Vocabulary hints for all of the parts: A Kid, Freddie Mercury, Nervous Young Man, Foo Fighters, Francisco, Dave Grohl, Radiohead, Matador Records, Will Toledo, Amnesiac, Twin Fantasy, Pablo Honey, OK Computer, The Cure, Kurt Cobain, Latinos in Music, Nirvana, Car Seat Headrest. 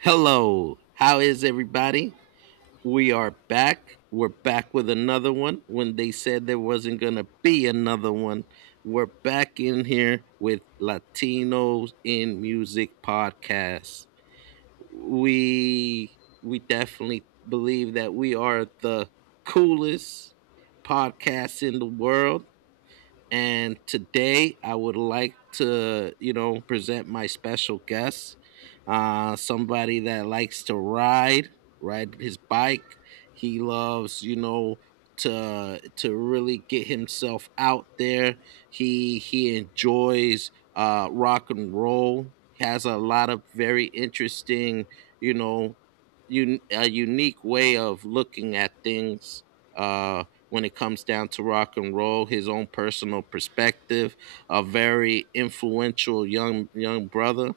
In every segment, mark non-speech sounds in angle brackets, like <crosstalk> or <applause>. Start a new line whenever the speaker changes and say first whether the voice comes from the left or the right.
right: Hello, how is everybody? We are back. We're back with another one. When they said there wasn't going to be another one, we're back in here with Latinos in Music podcast. We definitely believe that we are the coolest podcast in the world, and today I would like to, present my special guest, somebody that likes to ride his bike. He loves, to really get himself out there. He enjoys rock and roll. He has a lot of very interesting, you know, a unique way of looking at things. Uh, when it comes down to rock and roll, his own personal perspective, a very influential young brother.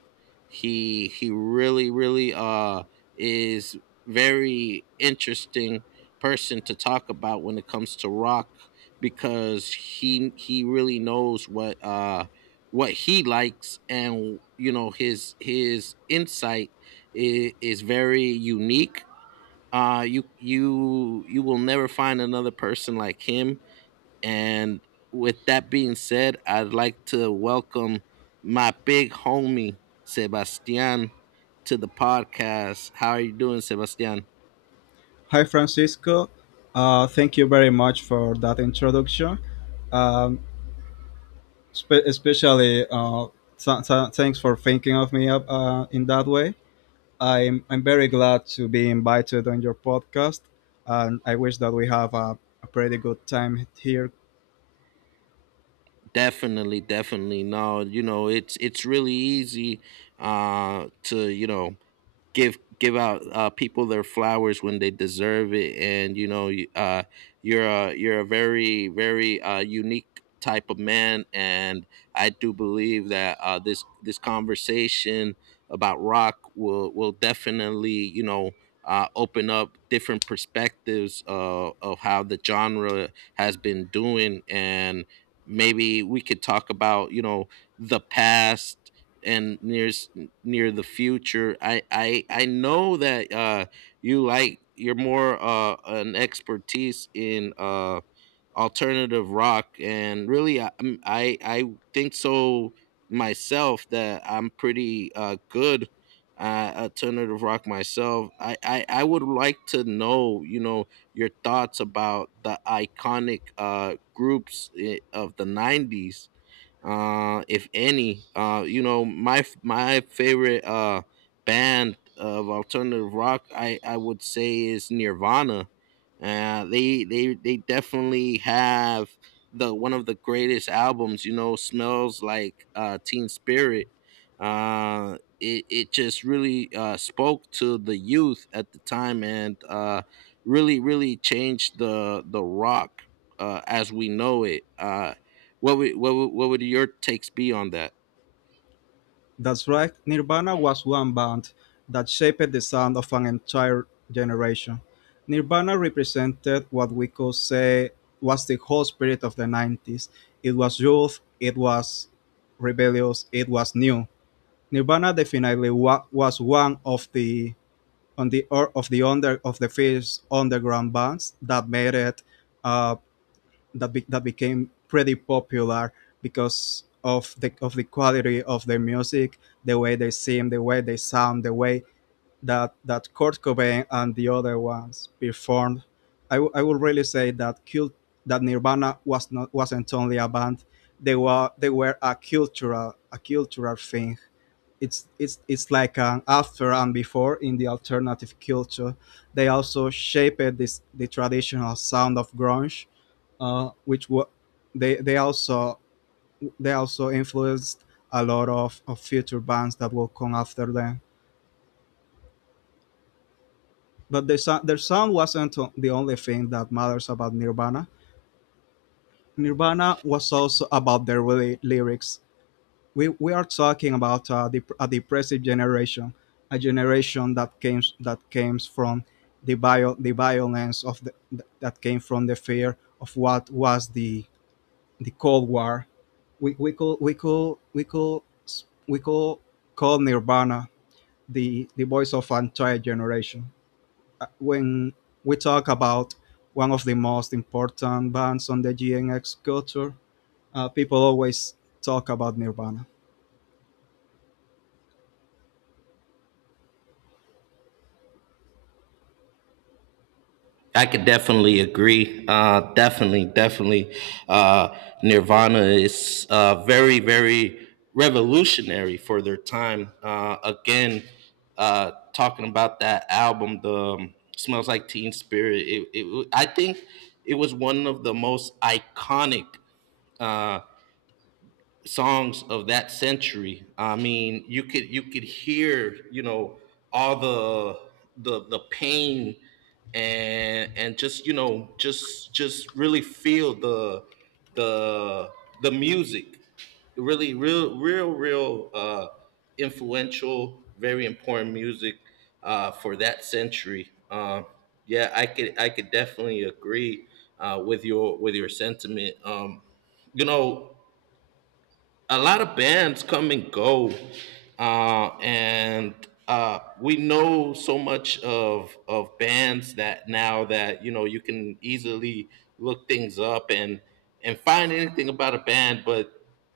right: He really is very interesting person to talk about when it comes to rock because he really knows what what he likes, and you know his insight is very unique. You will never find another person like him, and with that being said, I'd like to welcome my big homie Sebastian to the podcast. How are you doing, Sebastian?
left: Hi, Francisco. Thank you very much for that introduction. Um, Especially, thanks for thinking of me up, in that way. I'm very glad to be invited on your podcast, and I wish that we have a pretty good time here.
right: Definitely, no, you know, it's really easy to, give give out people their flowers when they deserve it, and you know, you're a very very unique type of man, and I do believe that this conversation about rock will definitely, you know, open up different perspectives of how the genre has been doing, and maybe we could talk about, you know, the past and there's near the future. I know that you're more an expertise in alternative rock, and really I think so myself that I'm pretty good alternative rock myself. I would like to know, you know, your thoughts about the iconic groups of the '90s, if any. You know, my favorite band of alternative rock, I would say, is Nirvana. They definitely have the one of the greatest albums. You know, "Smells Like Teen Spirit." It just really spoke to the youth at the time, and really changed the rock as we know it. What would your takes be on that?
left: That's right, Nirvana was one band that shaped the sound of an entire generation. Nirvana represented what we could say was the whole spirit of the 90s. It was youth, it was rebellious, it was new. Nirvana definitely was one of the on the or of the under of the first underground bands that made it, uh, that became pretty popular because of the quality of their music, the way they sing, the way they sound, the way that Kurt Cobain and the other ones performed. I would really say that Nirvana wasn't only a band; they were a cultural thing. It's like an after and before in the alternative culture. They also shaped this the traditional sound of grunge, uh, which wa- they they also they also influenced a lot of future bands that will come after them. But their sound wasn't the only thing that matters about Nirvana. Nirvana was also about their really lyrics. We are talking about a depressive generation, a generation that came from the violence of that came from the fear of what was the Cold War. We could we could we could we could call Nirvana the voice of an entire generation. When we talk about one of the most important bands on the GNX culture, people always talk about Nirvana.
right: I could definitely agree. Definitely. Uh, Nirvana is very, very revolutionary for their time. Again, talking about that album, the "Smells Like Teen Spirit." I think it was one of the most iconic uh, songs of that century. I mean, you could hear, you know, all the the pain, and just, you know, just really feel the the the music. Really, real influential, very important music for that century. Yeah, I could definitely agree with your sentiment. You know, a lot of bands come and go, and we know so much of bands that now that you know you can easily look things up and find anything about a band. But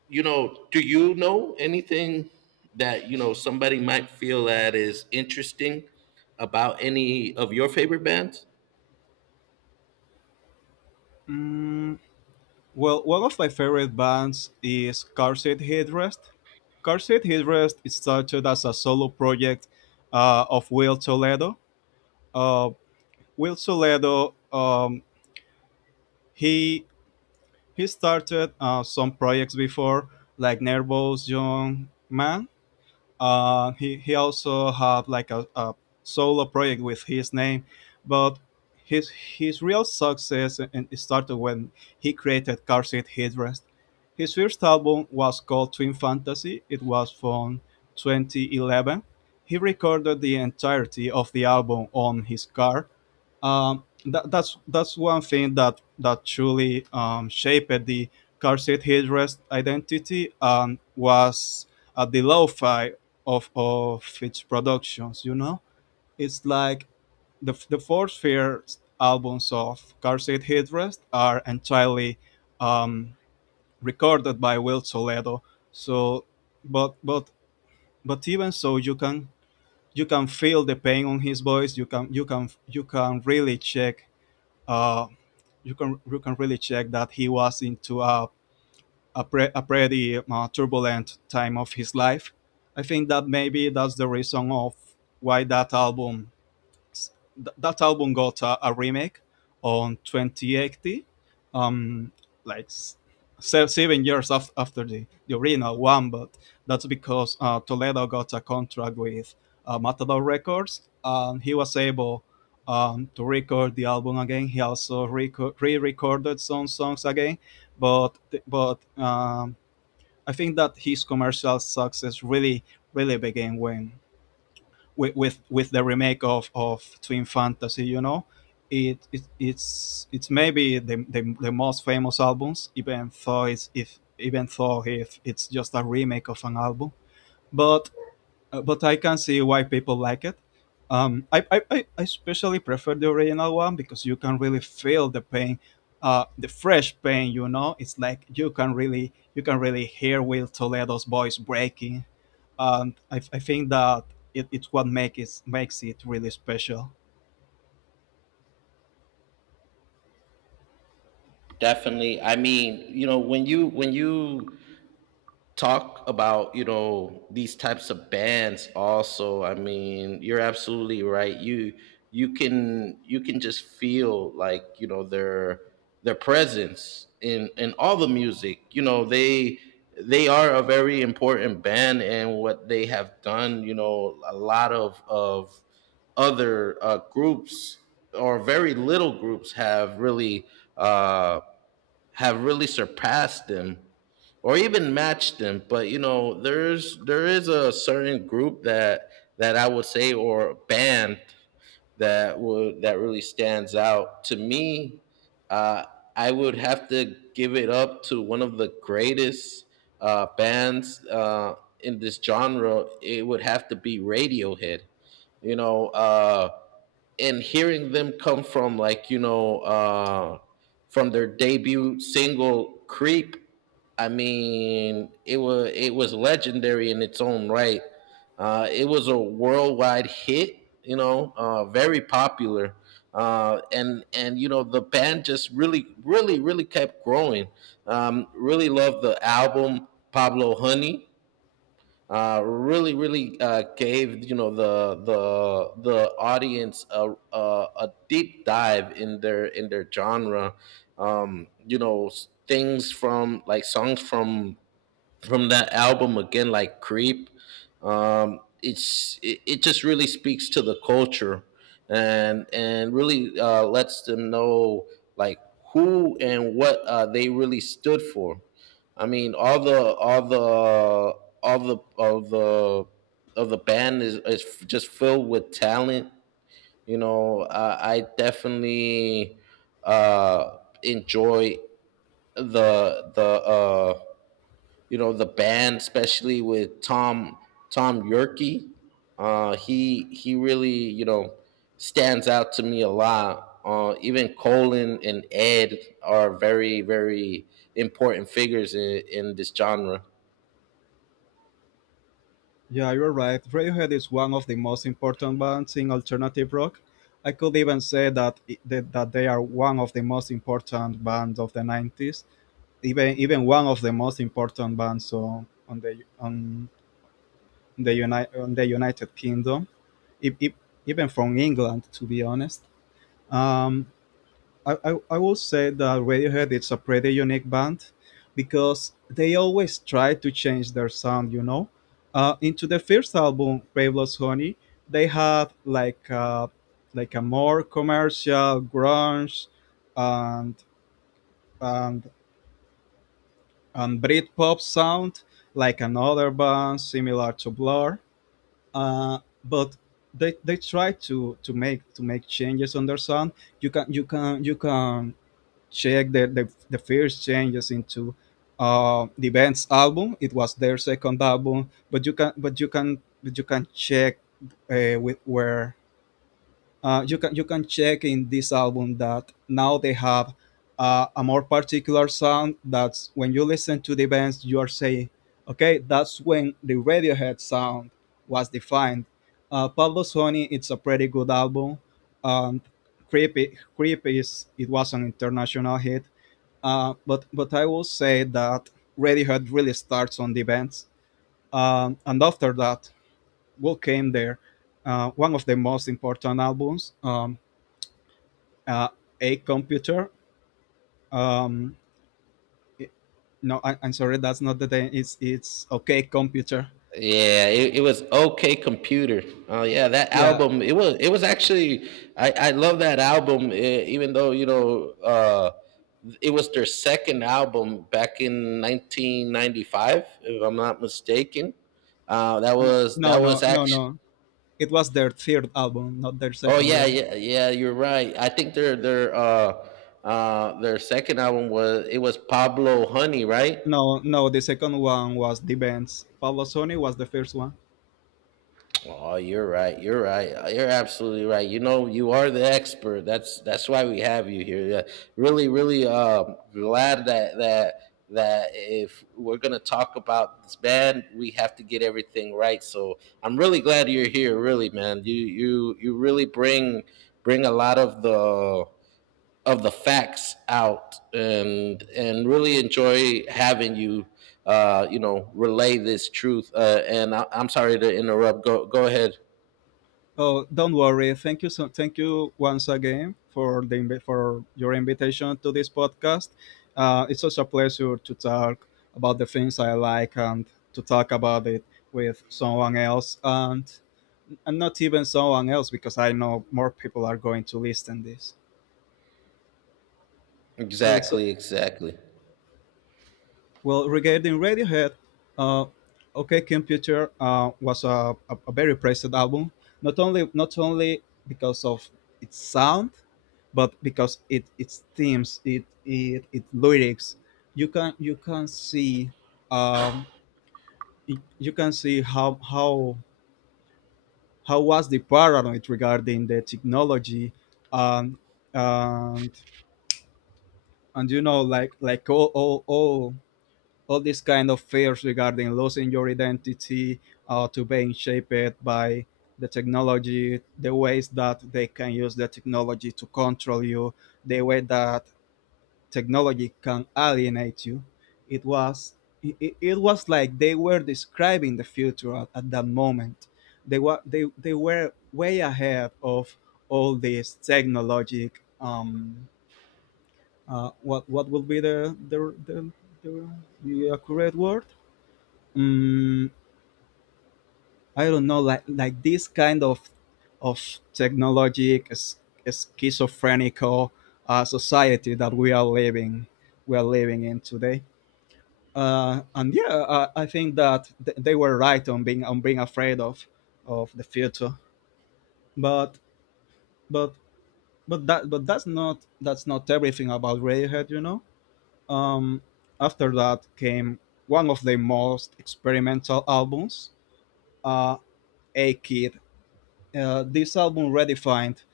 right: you know, do you know anything that, you know, somebody might feel that is interesting about any of your favorite bands?
left: Mm, Well, one of my favorite bands is Car Seat Headrest. Car Seat Headrest is started as a solo project, of Will Toledo. Uh, Will Toledo, he he started some projects before, like Nervous Young Man. He also had like a solo project with his name, but his real success and it started when he created Car Seat Headrest. His first album was called Twin Fantasy. It was from 2011. He recorded the entirety of the album on his car. That's one thing that truly shaped the Car Seat Headrest identity and was, the lo-fi of its productions. You know, it's like the four fair albums of Car Seat Headrest are entirely, um, recorded by Will Toledo. So, but but but even so, you can feel the pain on his voice. You can really check. Uh, you can really check that he was into a pretty turbulent time of his life. I think that maybe that's the reason of why that album got a remake on 2080, um, like 7 years after the original one, but that's because, Toledo got a contract with, Matador Records, and he was able, to record the album again. He also re recorded some songs again, but, but I think that his commercial success really, really began when with the remake of Twin Fantasy, you know. It's maybe the most famous albums, even though if it's just a remake of an album. But but I can see why people like it. I especially prefer the original one because you can really feel the pain, the fresh pain. You know, it's like you can really hear Will Toledo's voice breaking, and I think that it, it's what make it, makes it really special.
right: Definitely. I mean, you know, when you talk about, you know, these types of bands also. I mean, you're absolutely right. You can you can just feel like, you know, their presence in all the music. You know, they are a very important band, and what they have done, you know, a lot of other groups or very little groups uh have really surpassed them or even matched them. But you know, there is a certain group that I would say, or band, that would that really stands out to me, uh, I would have to give it up to one of the greatest bands in this genre. It would have to be Radiohead, you know. And hearing them come from, like, you know, from their debut single, "Creep." I mean, it was legendary in its own right. It was a worldwide hit, you know, very popular. And you know, the band just really kept growing. Really loved the album Pablo Honey. Really gave, you know, the the audience a, a deep dive in their genre. You know, things from, like, songs from that album, again, like "Creep." It's it just really speaks to the culture, and really lets them know, like, who and what they really stood for. I mean, all the all the of the band is just filled with talent. You know, I definitely enjoy the you know the band, especially with Tom yerke He really, you know, stands out to me a lot. Even Colin and Ed are very very important figures in this genre.
left: Yeah, you're right. Radiohead is one of the most important bands in alternative rock. I could even say that I- that that they are one of the most important bands of the 90s, even one of the most important bands on the on the United Kingdom, if, even from England, to be honest. Um, I will say that Radiohead is a pretty unique band because they always try to change their sound, you know. Into the first album, Pavel's Honey, they had like a more commercial grunge and and and Britpop sound, like another band similar to Blur. But they try to make changes on their sound. You can check the first changes into, the band's album. It was their second album, but you can but you can but you can check, with where you can check in this album that now they have, a more particular sound. That's when you listen to the bands, you are saying, okay, that's when the Radiohead sound was defined. Pablo Honey, it's a pretty good album. Um, Creepy, is it was an international hit. But I will say that Radiohead really starts on the bands, and after that, what came there? One of the most important albums, uh, A Computer. Um, it- no, I'm sorry, that's not the name. It's OK Computer.
right: Yeah, it was okay computer. Oh yeah, that
left: Yeah,
right: album. It was actually I love that album. Even though, you know, it was their second album back in 1995, if I'm not mistaken.
left: no, no,
right: That was
left: no, no,
right: actually.
left: no. It was their third album, not their
right: Oh
left: second
right: yeah,
left: one.
right: You're right. I think their second album was it was Pablo Honey, right?
left: No, no, the second one was the bands. Pablo Sony was the first one.
right: Oh, you're right. You're right. You're absolutely right. You know, you are the expert. That's why we have you here. Yeah. Really, really glad that that that if we're gonna talk about this band, we have to get everything right. So I'm really glad you're here. Really, man. You really bring a lot of the facts out, and really enjoy having you. You know, relay this truth. And I'm sorry to interrupt. Go ahead.
left: Oh, don't worry. Thank you once again for for your invitation to this podcast. It's such a pleasure to talk about the things I like, and to talk about it with someone else, and not even someone else, because I know more people are going to listen this. So it's
right: Exactly, exactly.
left: Well, regarding Radiohead, uh, OK Computer, was a very praised album, not only because of its sound, but because it its themes, it lyrics. You can see, um, you can see how was the paranoid regarding the technology, and and and you know, like all these kind of fears regarding losing your identity, to being shaped by the technology, the ways that they can use the technology to control you, the way that technology can alienate you. It was it was like they were describing the future at that moment. They were way ahead of all this technologic, um, what will be the, the accurate word. mm, I don't know, like this kind of technologic, schizophrenical, society that we are living in today. And yeah, I think that they were right on being afraid of the future. But but but that's not everything about Radiohead, you know. Um, After that came one of the most experimental albums, uh, A Kid. This album redefined,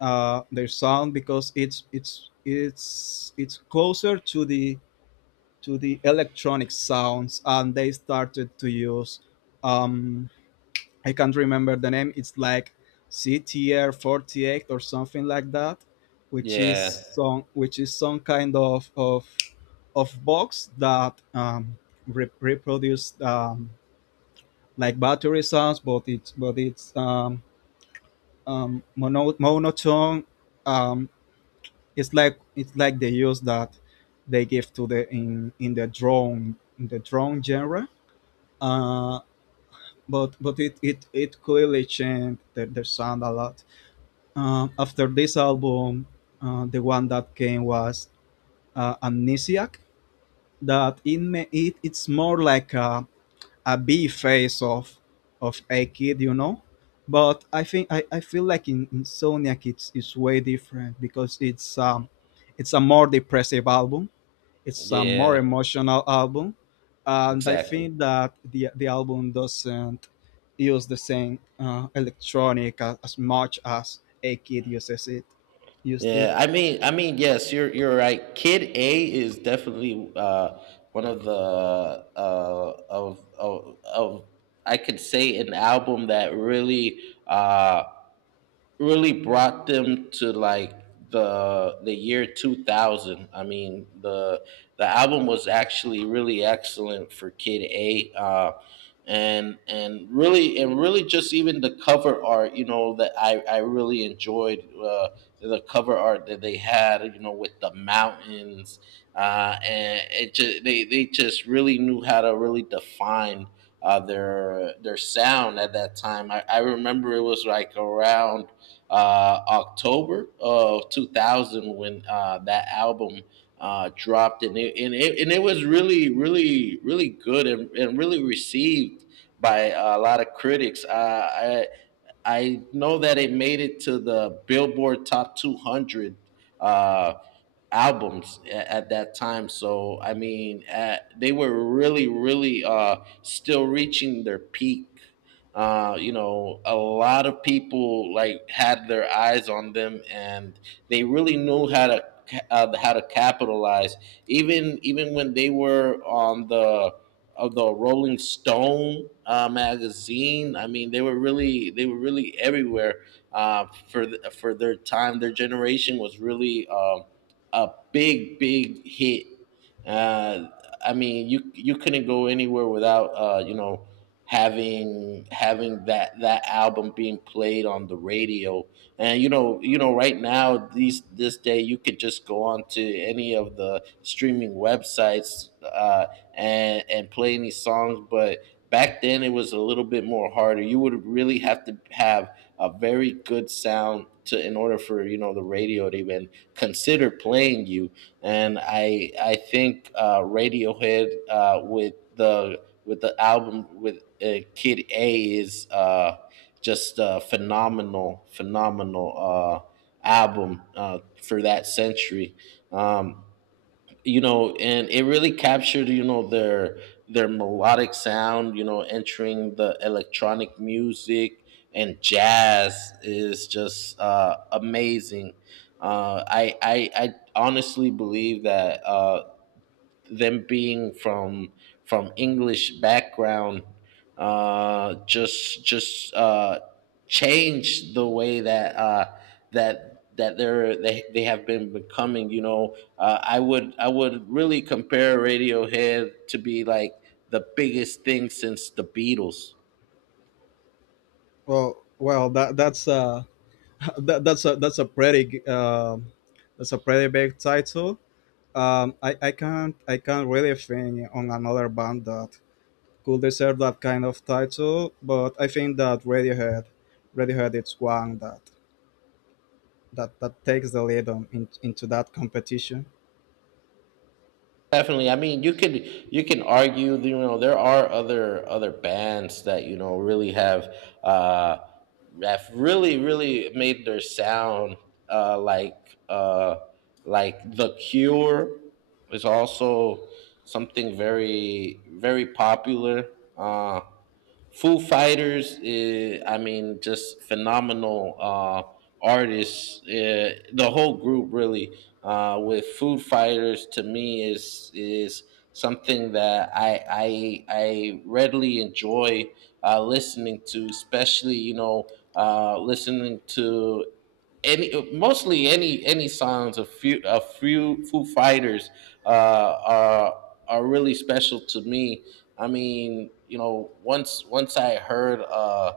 left: their sound, because it's closer to the electronic sounds, and they started to use. Um, I can't remember the name. It's like CTR 48 or something like that, which is
right: Yeah,
left: some kind of box that, reproduced, like battery sounds, but it's but it's, monotone. Um, it's like the use that they give to the in the drone genre. Uh, but it clearly changed the sound a lot. After this album, the one that came was, Amnesiac. That it, may, it it's more like a bee face of a kid, you know. But I feel like in Insomniac it's way different, because it's a more depressive album. It's a more
right: yeah,
left: emotional album, and I
right: exactly.
left: think that the album doesn't use the same, electronic as much as a kid uses it used it.
right: Yeah, I mean, yes, you're right. Kid A is definitely one of the of I could say an album that really uh, really brought them to, like, the year 2000. I mean, the album was actually really excellent for Kid A. And really just even the cover art, you know, that I really enjoyed the cover art that they had, you know, with the mountains. And it just they just really knew how to really define their sound at that time. I remember it was, like, around October of 2000, when that album dropped, and it was really, really, really good, and really received by a lot of critics. I know that it made it to the Billboard Top 200 uh, albums at that time. So I mean, at, they were really, really still reaching their peak. You know, a lot of people like had their eyes on them, and they really knew how to how to capitalize. Even when they were on the of the Rolling Stone magazine, I mean, they were really everywhere for their time. Their generation was really. A big, big hit. Uh, I mean, you couldn't go anywhere without you know, having that that album being played on the radio. And you know, right now these this day you could just go on to any of the streaming websites, and play any songs, but back then it was a little bit more harder. You would really have to have a very good sound to in order for, you know, the radio to even consider playing you. And I think Radiohead, with the album with Kid A, is just a phenomenal album for that century. Um, you know, and it really captured, you know, their melodic sound, you know, entering the electronic music and jazz is just amazing. I honestly believe that them being from English background just changed the way that that they have been becoming. You know, I would really compare Radiohead to be like the biggest thing since the Beatles.
left: Well, well, that that's <laughs> that, that's a that's a pretty g- um that's a pretty big title. I can't really think on another band that could deserve that kind of title, but I think that Radiohead, it's one that takes the lead into that competition.
right: Definitely. I mean, you can argue, you know, there are other bands that, you know, really uh have really made their sound uh like uh like The Cure is also something very very popular. Uh, Foo Fighters, I mean, just phenomenal artists. The whole group, really, with Foo Fighters, to me is something that I readily enjoy listening to, especially listening to any mostly any songs of few a few Foo Fighters uh, are are really special to me. I mean, you know, once I heard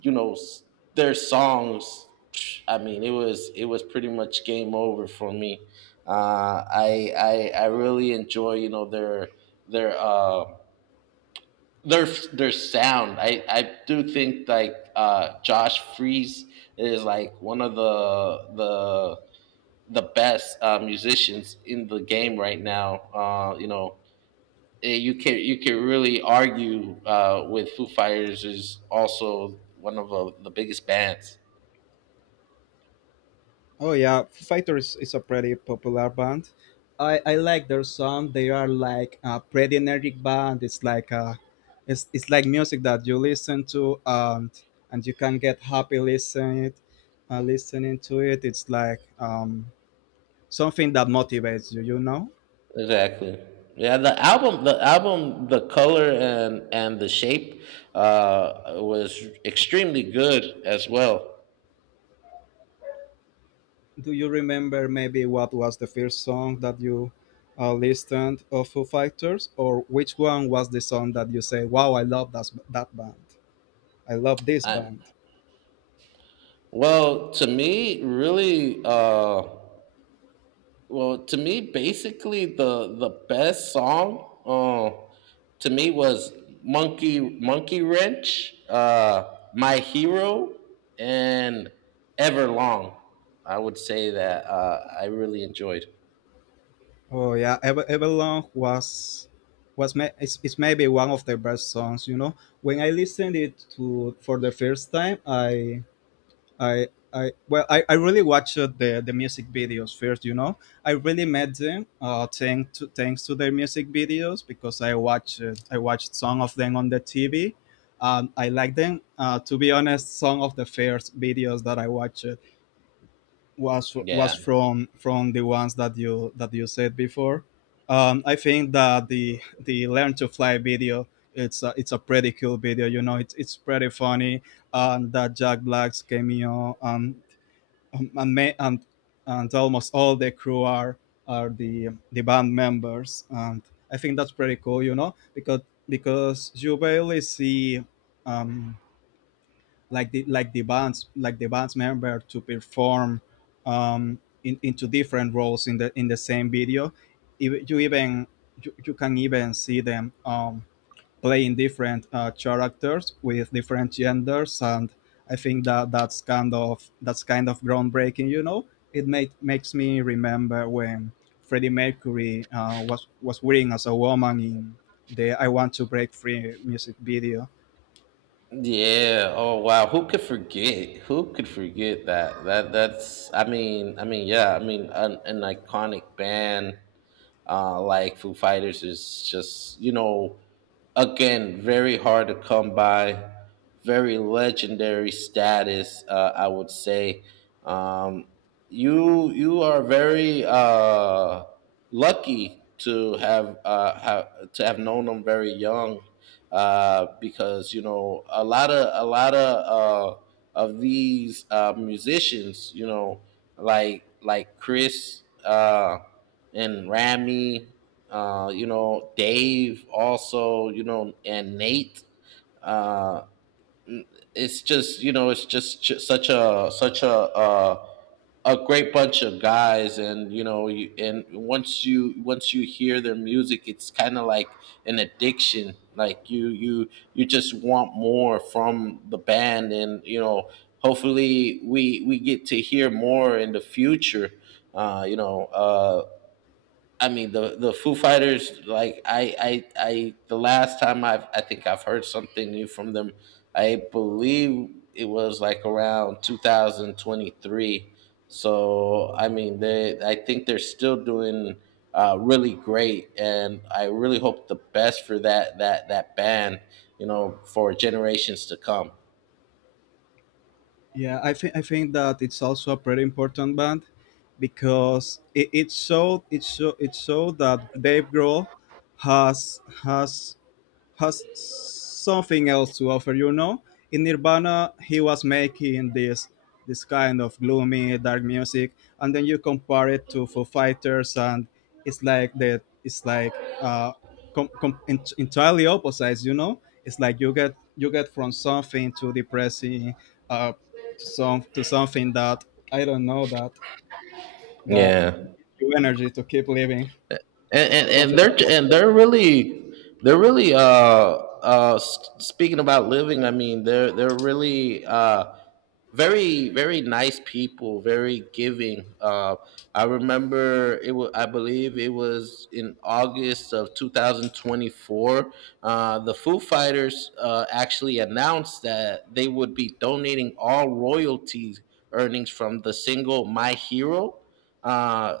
right: you know s- their songs, I mean, it was pretty much game over for me. I really enjoy you know their their uh, their their sound. I do think like Josh Freeze is like one of the best musicians in the game right now. You can really argue with Foo Fighters is also one of the biggest bands.
left: Oh yeah, Foo Fighters is a pretty popular band. I like their song. They are like a pretty energetic band. It's like music that you listen to, and you can get happy listening to it. It's like, something that motivates you know.
right: Exactly. Yeah, the album, the album, the color and the shape was extremely good as well.
left: Do you remember maybe what was the first song that you, listened of Foo Fighters, or which one was the song that you say, wow, I love that band, I love this
right: Um,
left: band?
right: well, to me, really, to me, basically the best song to me was Monkey Wrench, My Hero, and Everlong. I would say that I really enjoyed.
left: Oh yeah, Everlong it's maybe one of the best songs, you know. When I listened it to for the first time, I really watched the music videos first. You know, I really met them, thanks to their music videos, because I watched some of them on the TV. And I like them. To be honest, some of the first videos that I watched was
right: Yeah,
left: from the ones that you said before. I think that the Learn to Fly video, it's a pretty cool video. You know, it's pretty funny, that Jack Black's cameo. And, ma- And almost all the crew are the band members, and I think that's pretty cool, you know, because you barely see, um, the band's member to perform, into different roles in the same video. Ev- You even you can even see them, playing different, characters with different genders, and I think that that's kind of groundbreaking. You know, it made makes me remember when Freddie Mercury, was wearing as a woman in the "I Want to Break Free" music video.
right: yeah. Oh wow, who could forget? Who could forget that? That that's. I mean, yeah. I mean, an iconic band. Like Foo Fighters is just you know again very hard to come by, very legendary status I would say. Um, you are very lucky to have known them very young because you know a lot of these musicians you know like Chris, and Rami, you know, Dave also, you know, and Nate. Uh, it's just you know, it's just ju- such a such a great bunch of guys, and you know, and once you hear their music, it's kind of like an addiction. Like you just want more from the band, and you know, hopefully we get to hear more in the future. Uh, you know, uh, I mean the Foo Fighters. Like I The last time I think I've heard something new from them. I believe it was like around 2023. So I mean they I think they're still doing really great, and I really hope the best for that band. You know, for generations to come.
left: Yeah, I think that it's also a pretty important band, because it showed it showed it showed that Dave Grohl has has has something else to offer, you know. In Nirvana, he was making this kind of gloomy, dark music, and then you compare it to Foo Fighters, and it's like that. It's like, entirely opposites, you know. It's like you get from something to depressing, uh, to something that I don't know that
right: Yeah.
left: you energy to keep living,
right: and and,
left: something
right: and they're
left: that motivates.
right: really speaking about living. I mean they're really very very nice people, very giving. I remember it was, I believe it was in August of 2024, the Foo Fighters actually announced that they would be donating all royalties earnings from the single My Hero, Uh,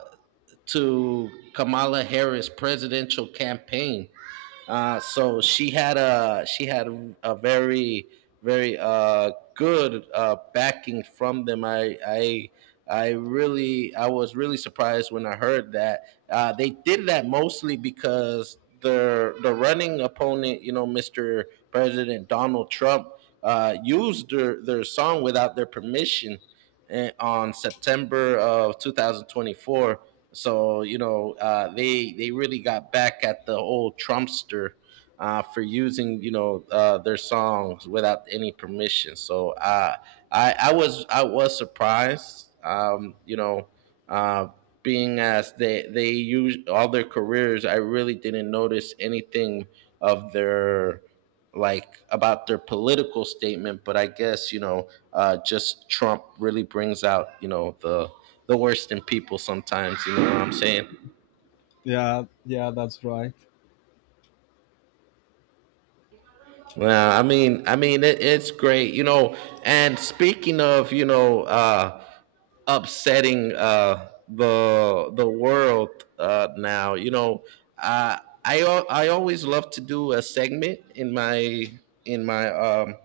right: to Kamala Harris' presidential campaign. So she had a very very good backing from them. I really, I was really surprised when I heard that they did that, mostly because the running opponent, you know, Mr. President Donald Trump, used their song without their permission on September of 2024. So you know, they really got back at the old Trumpster for using their songs without any permission. So I was surprised. Uh, Being as they use all their careers, I really didn't notice anything of their like about their political statement, but I guess you know, just Trump really brings out the worst in people sometimes. You know what I'm saying?
left: Yeah, yeah, that's right.
right: Well, it, it's great, you know. And speaking of, you know, upsetting the world now, you know, uh, I always love to do a segment in my in my um,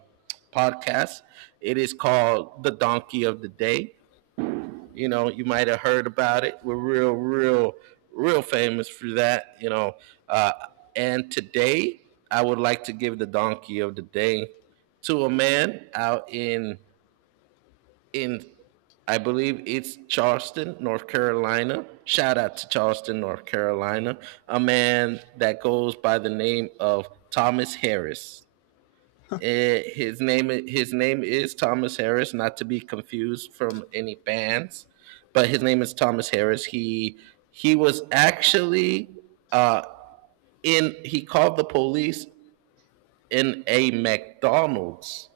right: podcast. It is called The Donkey of the Day. You know, you might have heard about it. We're real, real, real famous for that. You know, uh, and today I would like to give the Donkey of the Day to a man out in I believe it's Charleston, North Carolina. Shout out to Charleston, North Carolina. A man that goes by the name of Thomas Harris. His name is Thomas Harris, not to be confused from any bands, but his name is Thomas Harris. He was actually uh, in he called the police in a McDonald's.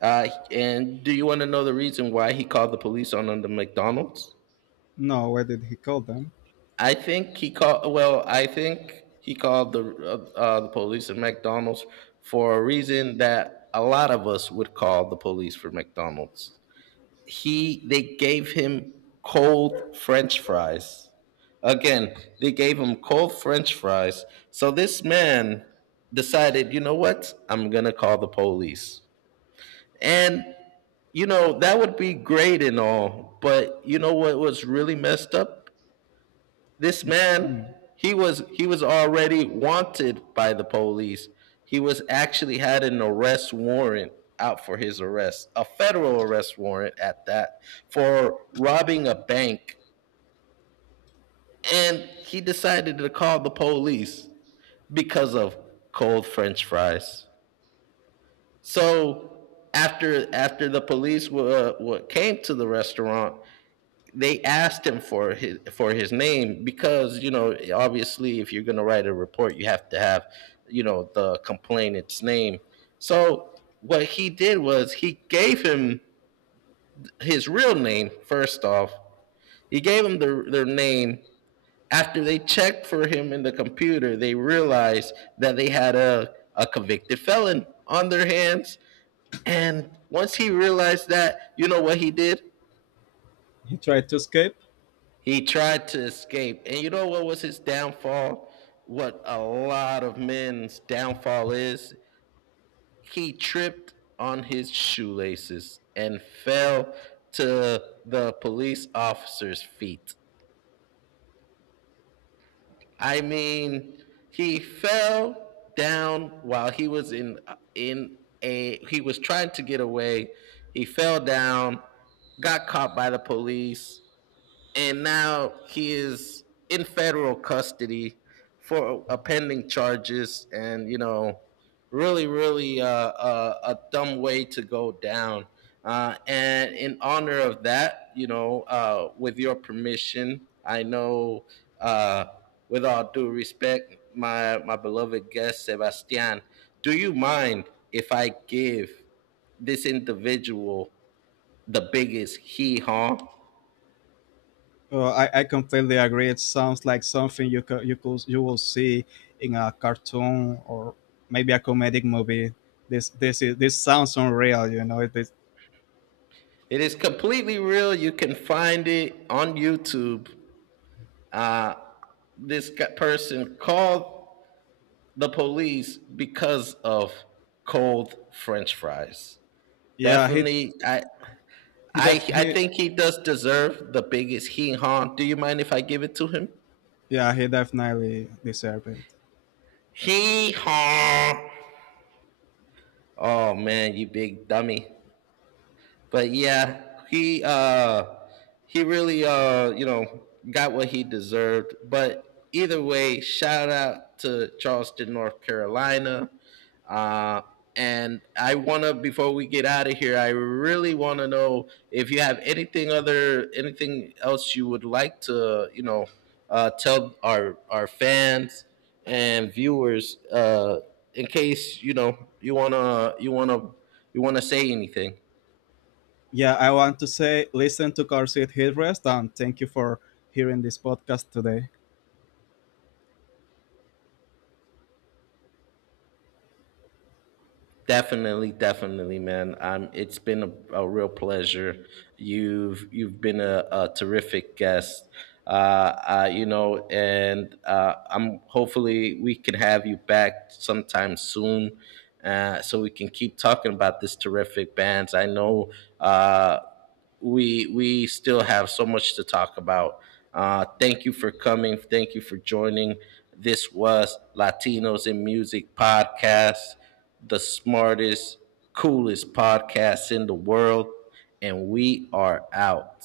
right: And do you want to know the reason why he called the police on the McDonald's?
left: No, where did he call them?
right: I think he called. Well, I think he called the police at McDonald's for a reason that a lot of us would call the police for McDonald's. He They gave him cold french fries. Again, they gave him cold french fries. So this man decided, you know what, I'm gonna call the police. And you know, that would be great and all, but you know what was really messed up? This man,
left: Mm.
right: he was already wanted by the police. He was actually had an arrest warrant out for his arrest, a federal arrest warrant at that, for robbing a bank. And he decided to call the police because of cold french fries. So after the police came to the restaurant, they asked him for his name, because you know obviously if you're going to write a report you have to have you know the complainant's name. So what he did was he gave him his real name. First off, he gave him their name. After they checked for him in the computer, they realized that they had a convicted felon on their hands. And once he realized that, you know what he did?
left: He tried to escape.
right: He tried to escape. And you know what was his downfall? What a lot of men's downfall is? He tripped on his shoelaces and fell to the police officer's feet. I mean, he fell down while he was in a he was trying to get away. He fell down, got caught by the police, and now he is in federal custody for a pending charges. And you know, really really a dumb way to go down. Uh, and in honor of that, you know, with your permission, I know, uh, with all due respect, my beloved guest Sebastian, do you mind if I give this individual the biggest hee haw?
left: I completely agree. It sounds like something you will see in a cartoon, or maybe a comedic movie. This sounds unreal. You know it is.
right: It is completely real. You can find it on YouTube. Uh, this person called the police because of cold French fries.
left: Yeah,
right: Definitely, I
left: he
right: I
left: def,
right: I
left: he
right: think he does deserve the biggest hee haw. Do you mind if I give it to him?
left: yeah he definitely deserved it.
right: Hee haw! Oh man, you big dummy! But yeah, he really you know got what he deserved. But either way, shout out to Charleston, North Carolina. Uh and I want to, before we get out of here, I really want to know if you have anything else you would like to, you know, tell our fans and viewers, in case, you know, you want to say anything.
left: Yeah, I want to say listen to Car Seat Headrest, and thank you for hearing this podcast today.
right: Definitely, definitely, man. It's been a real pleasure. You've been a terrific guest. Uh, you know, and I'm hopefully we can have you back sometime soon, so we can keep talking about this terrific bands. I know uh, we still have so much to talk about. Thank you for coming. Thank you for joining. This was Latinos in Music podcast, the smartest, coolest podcast in the world, and we are out.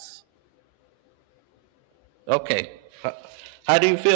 right: Okay. How do you feel,